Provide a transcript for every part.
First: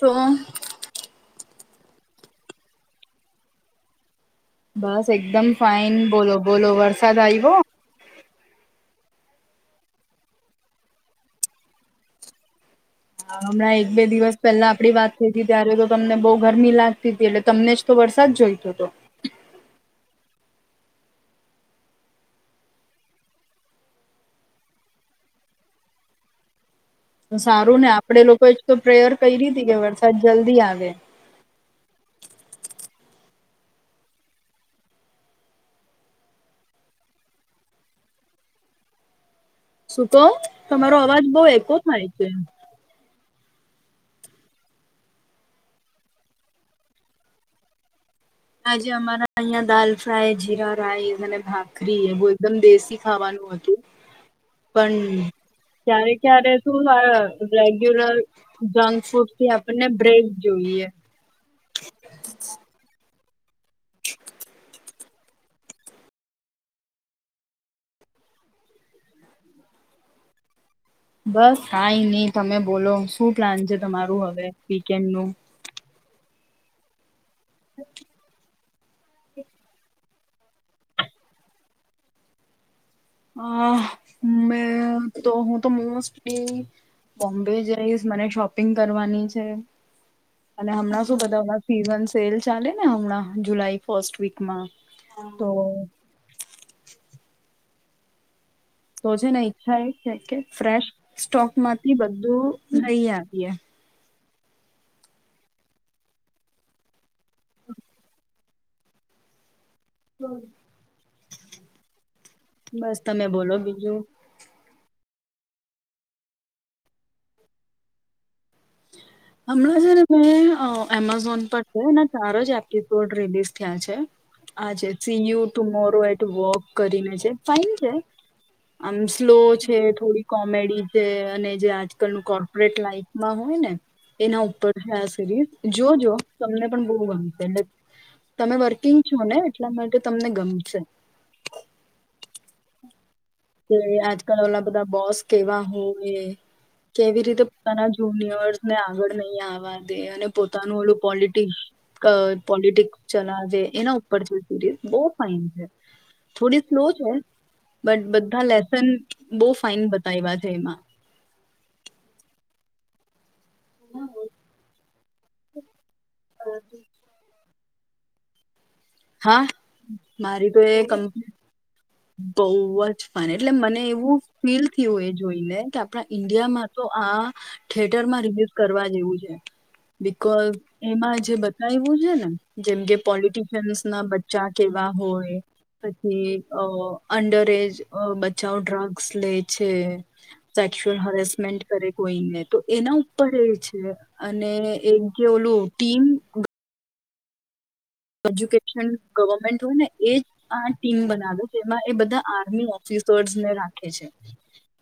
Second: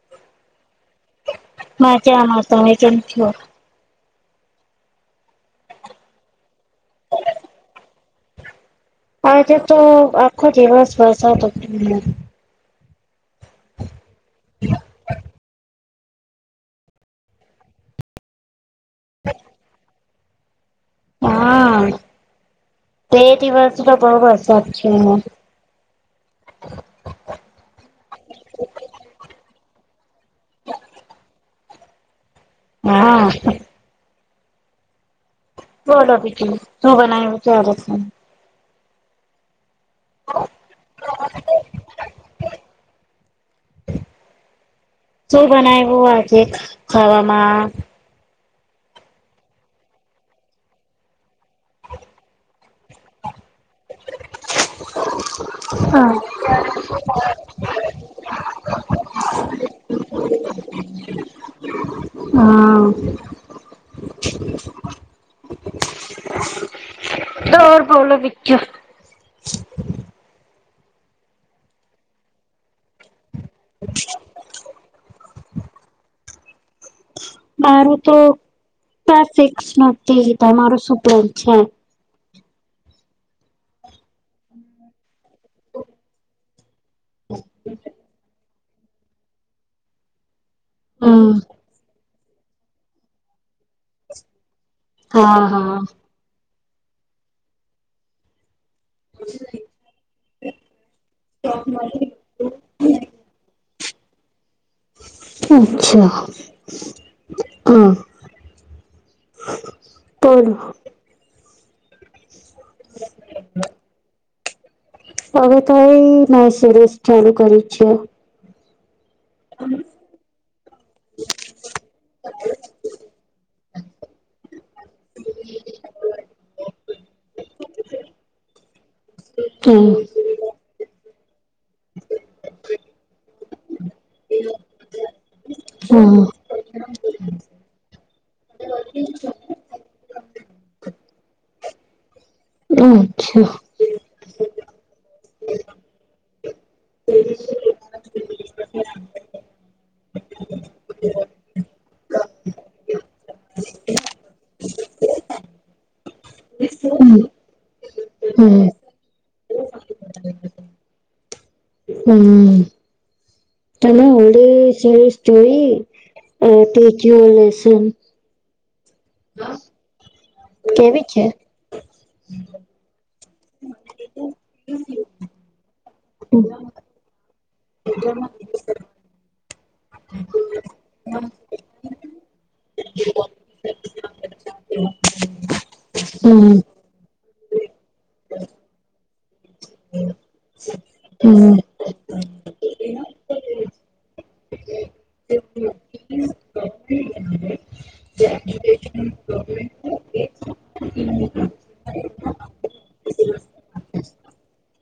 તો મા ક્યામાં તમે કેમ છ બસ એકદમ ફાઈન બોલો બોલો વરસાદ આયવો? આજે તો આખો દિવસ વરસાદ હતોને હા હમણાં એક બે દિવસ પહેલા આપડી વાત થઈ હતી ત્યારે તો તમને બહુ ગરમી લાગતી તી એટલે તમને જ તો વરસાદ જોઈતો હતો. [unintelligible] હા. બે દિવસ તો બહુ વરસાદ છે. સારું ને આપડે લોકોએ જ તો પ્રેયર કયરી તી કે વરસાદ જલ્દી આવે. હા. બોલો બીજું શું બનાયુ છે તમે શું કો? તમારો અવાજ બહુ એકો થાય છે. શું બનાવ્યું આજે ખાવામાં? આજે અમારા અહીંયા દાલફ્રાય, જીરા રાઇસ અને ભાખરી એવું એકદમ દેશી ખાવાનું હતું. [unintelligible] પણ ક્યારે ક્યારે શું થાય રેગ્યુલર જંકફૂડથી થી આપણને બ્રેક જોઈએ. હા. તો બોલો બીજું. બસ કાઈ નહીં તમે બોલો શું પ્લાન છે તમારું હવે વીકેન્ડનું? મારું તો [unintelligible] થી તમારો શું પ્લેન છે? હા મેં તો હું તો મોસ્ટલી બોમ્બે જઈશ મને શોપિંગ કરવાની છે. અને હમણાં શું હમ બધાં હમણાં સીઝન સેલ ચાલેને હમણાં જુલાઈ ફસ્ટ વીકમાં. હા તો હા. [unintelligible] તો છે ને ઈચ્છા એ છે કે ફ્રેશ સ્ટોકમાંથી બધું લઈ આવીએ. અચ્છા. [unintelligible] તો બસ તમે બોલો બીજું. હવે તો એ મેસરેસ ચાલુ કરી છે. [unintelligible] હમણાં છે ને મેં અ એમેઝોન પર છેને ચાર જ એપિસોડ રિલીઝ થયા છે. હા સીયુ ટુમોરો એટ વોક કરીને છે ફાઈન છે. આમ સ્લો છે હમ થોડી કોમેડી છે અને જે આજકાલનુ કોર્પોરેટ લાઈફમાં હોય ને એના ઉપર હે જોજો હા તમને પણ બહુ ગમશે એટલે તમે વર્કિંગ છો ને એટલા માટે તમને ગમશે. અચ્છા એટલે આજકાલ ઓલા બધા બોસ કેવા હોય. કેવી રીતે પોતાના જૂની યર્સને આગળ નહીં આવવા દે અને પોતાનું ઓલું પોલિટિક્ અ પોલિટિક ચલાવે એના ઉપર છે સીરીઝ બહુ ફાઇન છે થોડી સ્લો છે. હમ બટ બધા હમ લેસન બહુ ફાઇન બતાવ્યા છે એમાં. હમ્મ. તમે હોળી સિરીસ જોઈ એ પી ક્યુ લેસન. હા મારી તો એ કેવી છે કંપની બઉ જ ફન એટલે મને એવું ફીલ થયું એ જોઈને કે આપણા ઈન્ડિયામાં તો આ થિયટરમાં રિલીઝ કરવા જેવું છે. બિકોઝ એમાં જે બતાયવું છે ને જેમ કે પોલિટશયન્સના બચ્ચા કે વા હોય કે હમ અંડરએચ બચા ટ્રક માં - સેક્સ્યુઅલ હમ એરેસમેન્ટ કરે કોઈ ને તો એના ઉપર એ છે અને એક ઓલું ટીમ [unintelligible] જો કેટલાક ગોવરમેન્ટ હોય ને એજ આ ટીમ બનાવે જેમાં આ બધા [inaudible] ઇસવર્ડસ ને રાખે છે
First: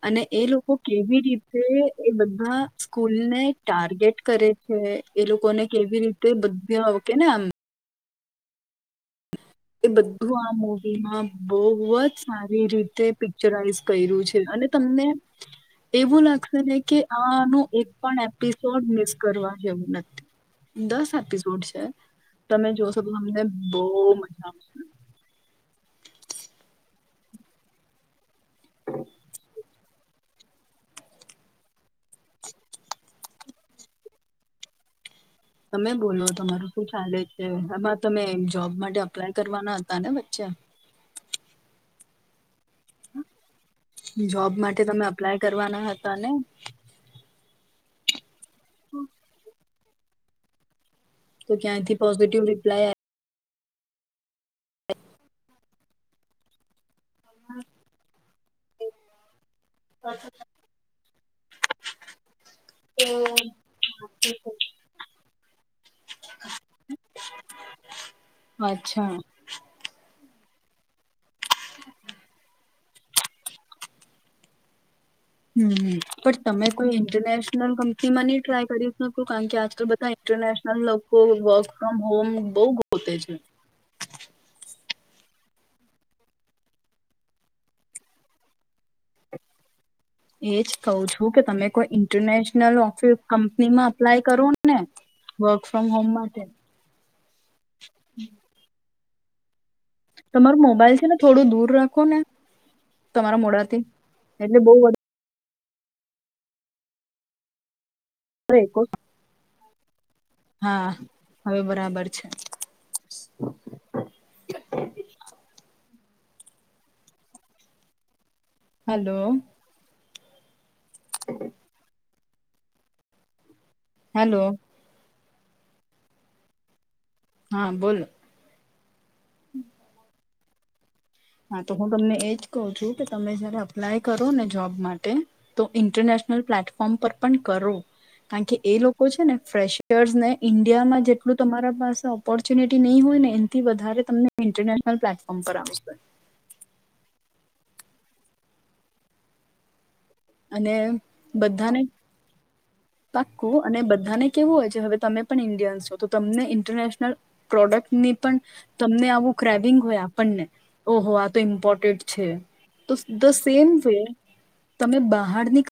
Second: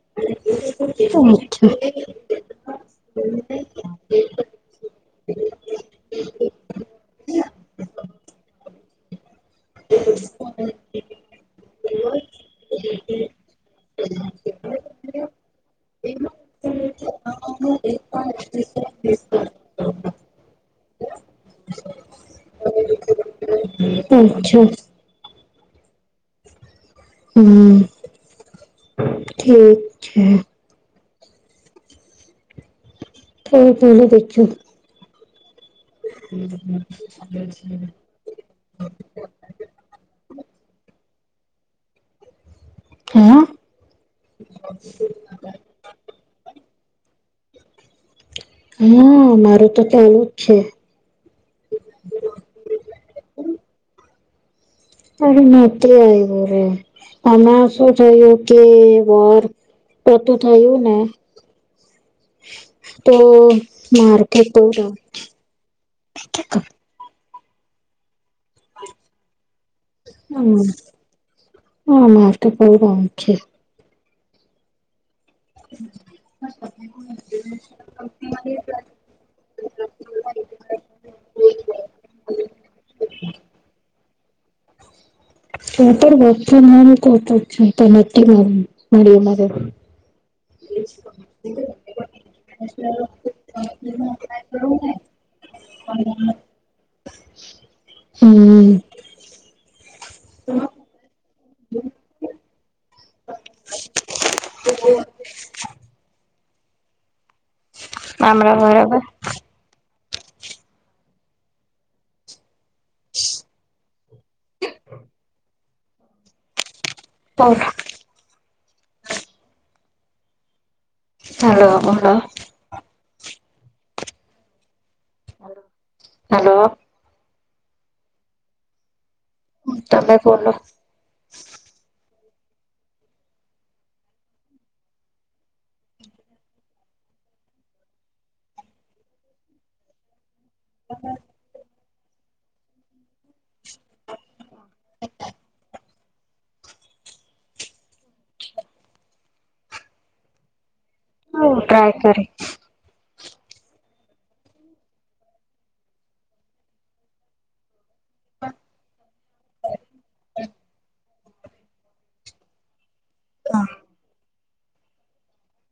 અને એ લોકો કેવી રીતે અચ્છા એ બધા સ્કૂલને ટાર્ગેટ કરે છે એ લોકોને કેવી રીતે બધી ઓકે ને એમ એ બધું આ મુવીમાં બવ જ સારી રીતે પિક્ચરાઈઝ કર કરયું છે અને તમને એવું લાગશે ને કે આનું એક પણ એપિસોડ મિસ કરવા જેવું નથી દસ એપિસોડ છે તમે જોશો તો તમને બહ મ- છે. હમ ઠીક છે થો પેલું પેથયુક તમે બોલો તમારું શું ચાલે છે આમાં તમે જોબ માટે અપ્લાય કરવાના હતા ને વચ્ચા [unintelligible] હા જોબ માટે તમે અપ્લાય કરવાના હતા ને હા મારું તો ચાલુ જ છે તો ક્યાં થી પોઝિટિવ રિપ્લાય આ અરે નથી આવ્યું રે આમાં શું થયું કે વોર પતું થયું ને તો આવ્યો? માર્કેટ તો જાઉ કે ક અચ્છા હમ હા મારે તો બઉ કામ છે હમ પણ તમે કોઈ ઇન્ટરનેશનલ કંપનીમાં નહી ટ્રાય કરી શકો કારણ કે આજકાલ બધા ઇન્ટરનેશનલ લોકો વર્ક ફ્રોમ હોમ બહુ ગોતે છે પર વર્ક હોમ ગોતુ તો નથી મળીયુ મળે એજ કહુ છું કે તમે કોઈ ઈન્ટરનેશનલ ઓફિસ કંપનીમાં અપ્લાય કરો ને ને વર્ક ફ્રોમ હોમ માટે હમ તમારું મોબાઈલ છે ને થોડું દૂર રાખો ને તમારા મોડાથી એટલે બહ માામડા બરાબર હા હવે બરાબર છે [inaudible] ઓહ હાલો હાલો હલો હાલો હાલો હા બોલો હ તમે પોલો હા તો હું તમને એજ કહ છું કે તમે જયારે અપ્લાય કરો ને જોબ માટે તો ઇન્ટરનેશન પ્લેટફોર્મ પર પણ કરો કારણ કે એ લોકો છે ને ફેશર્સને ઈન્ડિયામાં જેટલું તમારા પાસે ઓપોર્ચ્યુનિટી નહી હોય ને એથી વધારે તમને ઇન્ટરનેશનલ પ્લેટફોર્મ પર આવશે અને હ બધાને ટ્રાય કરી પાક્કું. અને બધાને કેવું હોય છે હવે તમે પણ ઇન્ડિયન્સ છો તો તમને ઇન્ટરનેશનલ પ્રોડક્ટ ની પણ તમને આવું ક્રેબિંગ હોય આપણને ઓહો આ તો ઇમ્પોર્ટેન્ટ છે. તો દ સેમ વે. તમે બહારની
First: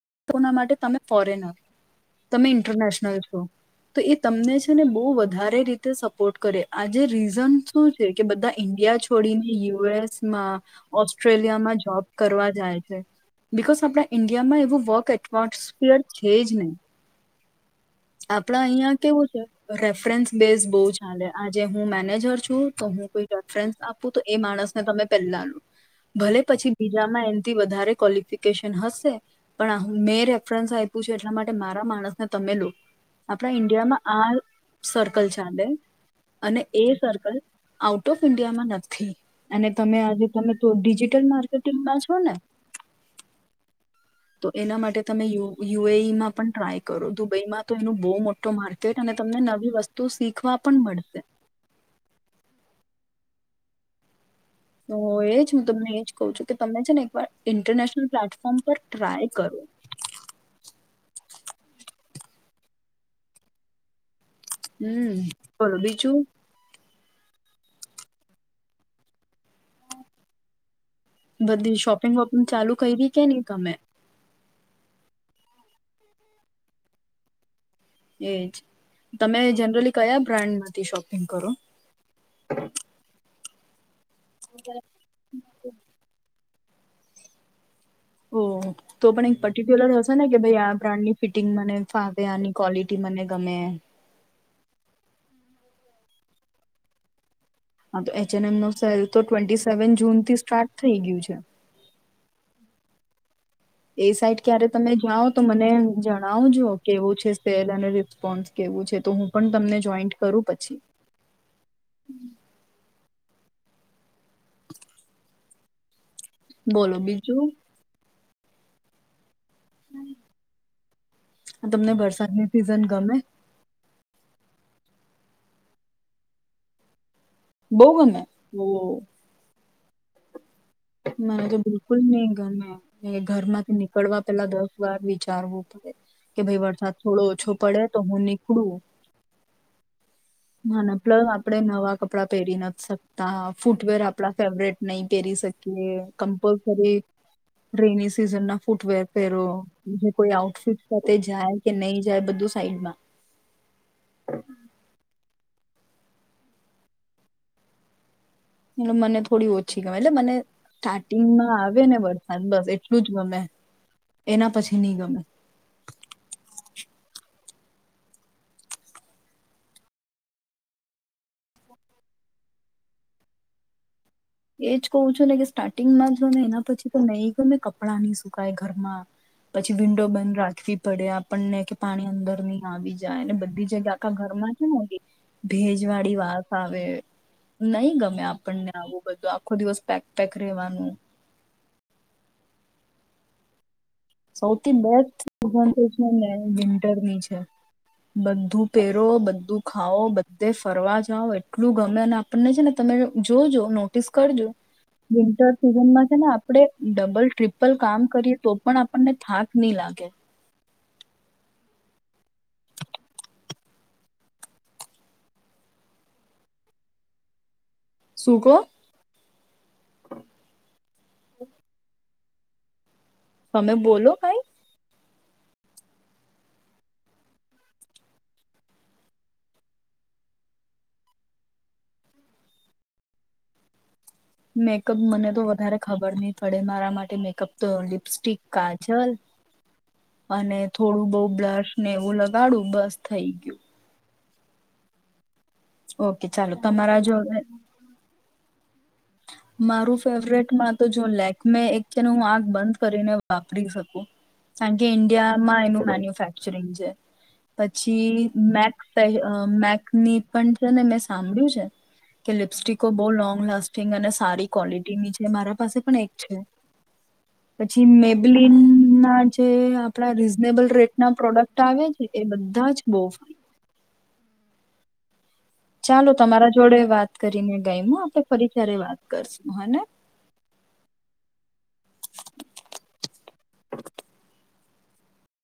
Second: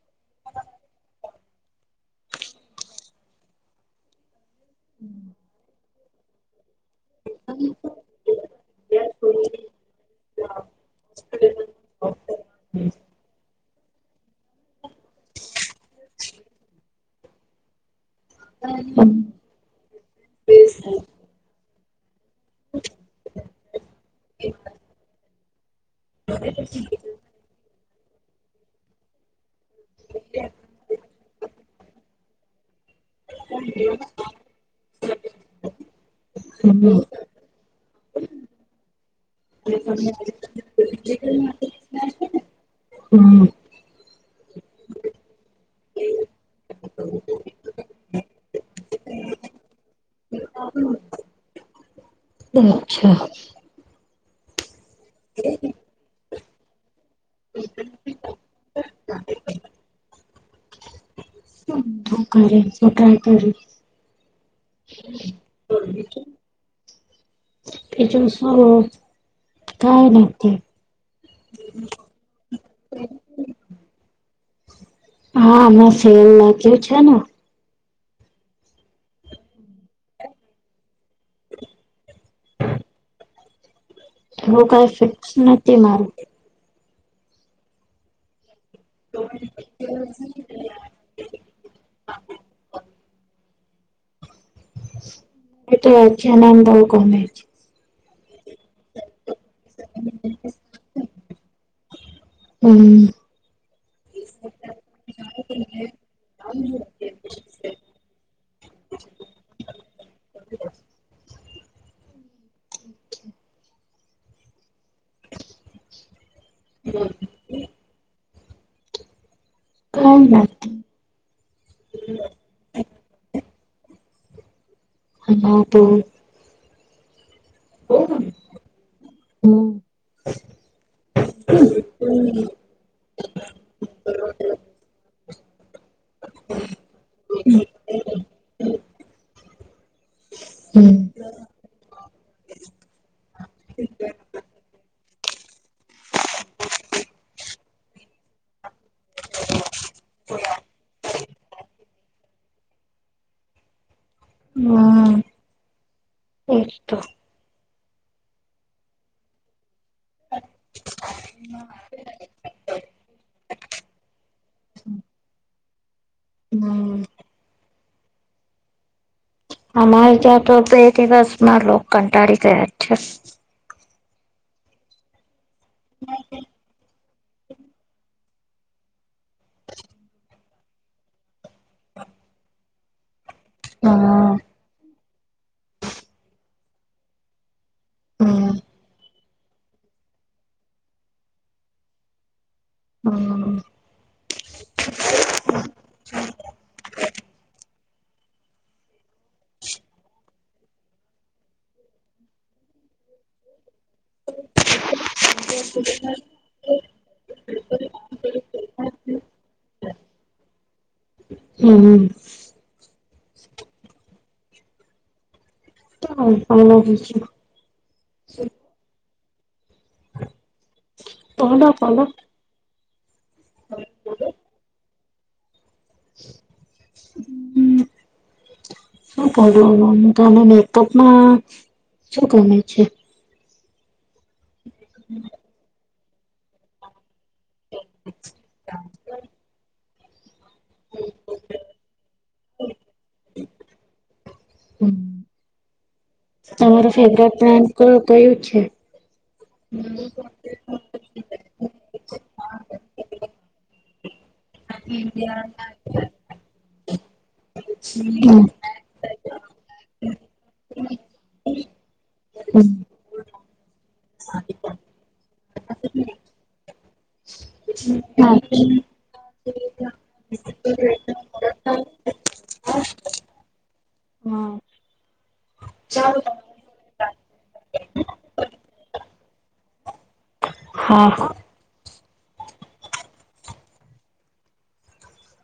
ટ્રિપો ના માટે તમે ફોરેન આવો. તમે ઇન્ટરનેશનલ છો. તો એ તમનેજ ને બહ વધારે રીતે સપોર્ટ કરે. આજે રીઝન શું છે કે બધા ઈન્ડિયા છોડીને યુએસમાં, ઓસ્ટ્રેલિયામાં જોબ કરવા જાય છે. બીકોઝ આપણા ઈન્ડિયામાં એવું વર્ક એટમોસ્ફિયર છે જ નહીં. આપડા અહિયાં કેવું છે. રેફરન્સ બેઝ બહુ ચાલે. આજે હું મેનેજર જો તો હું કોઈ રેફરન્સ આપું તો એ માણસ ને તમે પેલા લો ભલે પછી બીજામાં એનથી વધારે ક્વોલિફિકેશન હસે પણ આ હું મેં રેફરન્સ આપ્યું છું એટલા માટે મારા માણસને તમે લો. આપણા ઈન્ડિયામાં આ સર્કલ ચાલે અને એ હમ્મ સર્કલ આઉટ ઓફ ઇન્ડિયામાં નથી. અને તમે આજે તમે તો ડિજિટલ માર્કેટિંગમાં છો ને? હમ્મ તો એના માટે તમેય યુએઈમાં પણ ટ્રાય કરો, દુબઈમાં તો એનું બહુ મોટું માર્કેટ અને તમને નવી વસ્તુ શીખવા પણ મળશે. અચ્છા એજ હું તમને એજ કઉ છું કે તમને છે ને ઇન્ટરનેશનલ પ્લેટફોર્મ પર ટ્રાય કરો. તું કરે તો ટ્રાય કરીશ. હમ બોલો બીજું? બીજું શું? કઈ નથી. કઈ બી કે ની ગમે હા હમણાં સેલ લાગ્યું છે ને. એજ, તમે જનરલી કયા બ્રાન્ડમાંથી શોપિંગ કરો? હું કઈ ફિક્સ નથી મારૂ. ઓ તો પણ એક પર્ટિક્યુલર હશે ને કે ભાઈ આ બ્રાન્ડની ફિટિંગ મને ફાવે. આની ક્વોલિટી મને ગમે. એ તો એચ એન્ડ એમ બવ ગમે છે. હા તો એચ ઍન્ડ એમ નો સેલ તો ટવેન્ટી સેવન જૂન થી સ્ટાર્ટ થઈ ગયું છે. હમ એ સાઈટ ક્યારે તમે જાઓ તો મને જણાવજો કેવું છે સેલ અને રિસ્પોન્સ કે તો હું પણ તમને જોઈન્ટ કરું પછી. [inaudible] બોલો બીજું? કઈ નથી તમને વરસાદની સિઝન ગમે? હા તો. બહુ ગમે? બો [inaudible] મને તો બિલકુલ નઈ ગમે. ઘર માંથી નીકળવા પેલા દસ વાર વિચારવું. કે ભાઈ વરસાદ થોડો ઓછો પડે તો હું નીકળું. હ ના હમ્મ પ્લસ આપણે નવા કપડા પહેરી નથી શકતા. ફૂટવેર આપડા ફેવરેટ નહી પેરી શકીએ, કમ્પલસરી રેની સીઝન ના ફૂટવેર પેરો. જે કોઈ આઉટફિટ સાથે જાય કે નહી જાય? બધું સાઈડમાં હા. એ તો એટલે મને થોડી ઓછી છી ગમે એટલે મને સ્ટાર્ટિંગમાં આવે ને વરસાદ બસ એટલું જ ગમે. એના પછી નહી ગમે હમ અમારે ત્યાં તો બે દિવસમાં લો કંટાળી ગયા જ છે એજ કવું છું ને કે સ્ટાર્ટિંગમાં જો ને એના પછી તો નહી ગયો ને કપડાં નહી સુકાય ઘરમાં પછી વિન્ડો બંધ રાખવી પડે આપણને કે પાણી અંદર નહી આવી જાય બધ બી જગ્યા આખા હા. ઘરમાં છે ભેજ વાળી વાસ આવે નહી ગમે હમ આપણને આવું આખો દિવસ પેક પેક રહેવાનું હા સૌથી બેસ્ટ ભંત છે ને વિન્ટરની છે બધું પહેરો બધું ખાઓ બધે ફરવા જાઓ એટલું ગમે અને આપણને છે ને તમે તમે જોજો નોટિસ કરજો વિન્ટર સિઝનમાં છે ને આપડે ડબલ ટ્રીપલ કામ કરીએ તો પણ આપને થાક નહી લાગે હમ હ હ અમું શુંકો પોડા પડા તમે બોલો કઈ હમ [inaudible] શું કર તને મેઅપમાં શું ગમે છે મેકઅપ મને તો વધારે ખબર નહી પડે મારા માટે મેકઅપ કેમ તો લિપસ્ટિક કા જલ અને થોડું બહુ બ્લશ ને એવું લગાડું બસ થઈ ગયું હમ ઓકે ચાલો તમારો તમારા જો ફેવરેટ હવે બ્રાડ કયું છે મારું ફેવરેટ માં તો જો લે મેં એક ચન હું આંખ બંધ કરીને વાપરી શકું કારણ કે ઈન્ડિયા માં એનું મેન્યુફેક્ચરિંગ છે પછી હમ મેક્ અ મેકની પણ છે ને મેં સાંભળ્યું છે કે હમ લિપસ્ટિકો બહુ લોંગ લાસ્ટિ ંગ અને સારી ક્વોલિટીની છે મારા પાસે પણ એક છે પછી મેબલીન ના જે આપણા રીઝનેબલ રેટના પ્રોડક્ટ આવે છે એ બધા જ બહુ ફાય હા ચાલો તમારા જોડે વાત કરીને ગઈ હ આપણે ફરી સ્યારે વાત કરશું હેને [unintelligible] હા [unintelligible]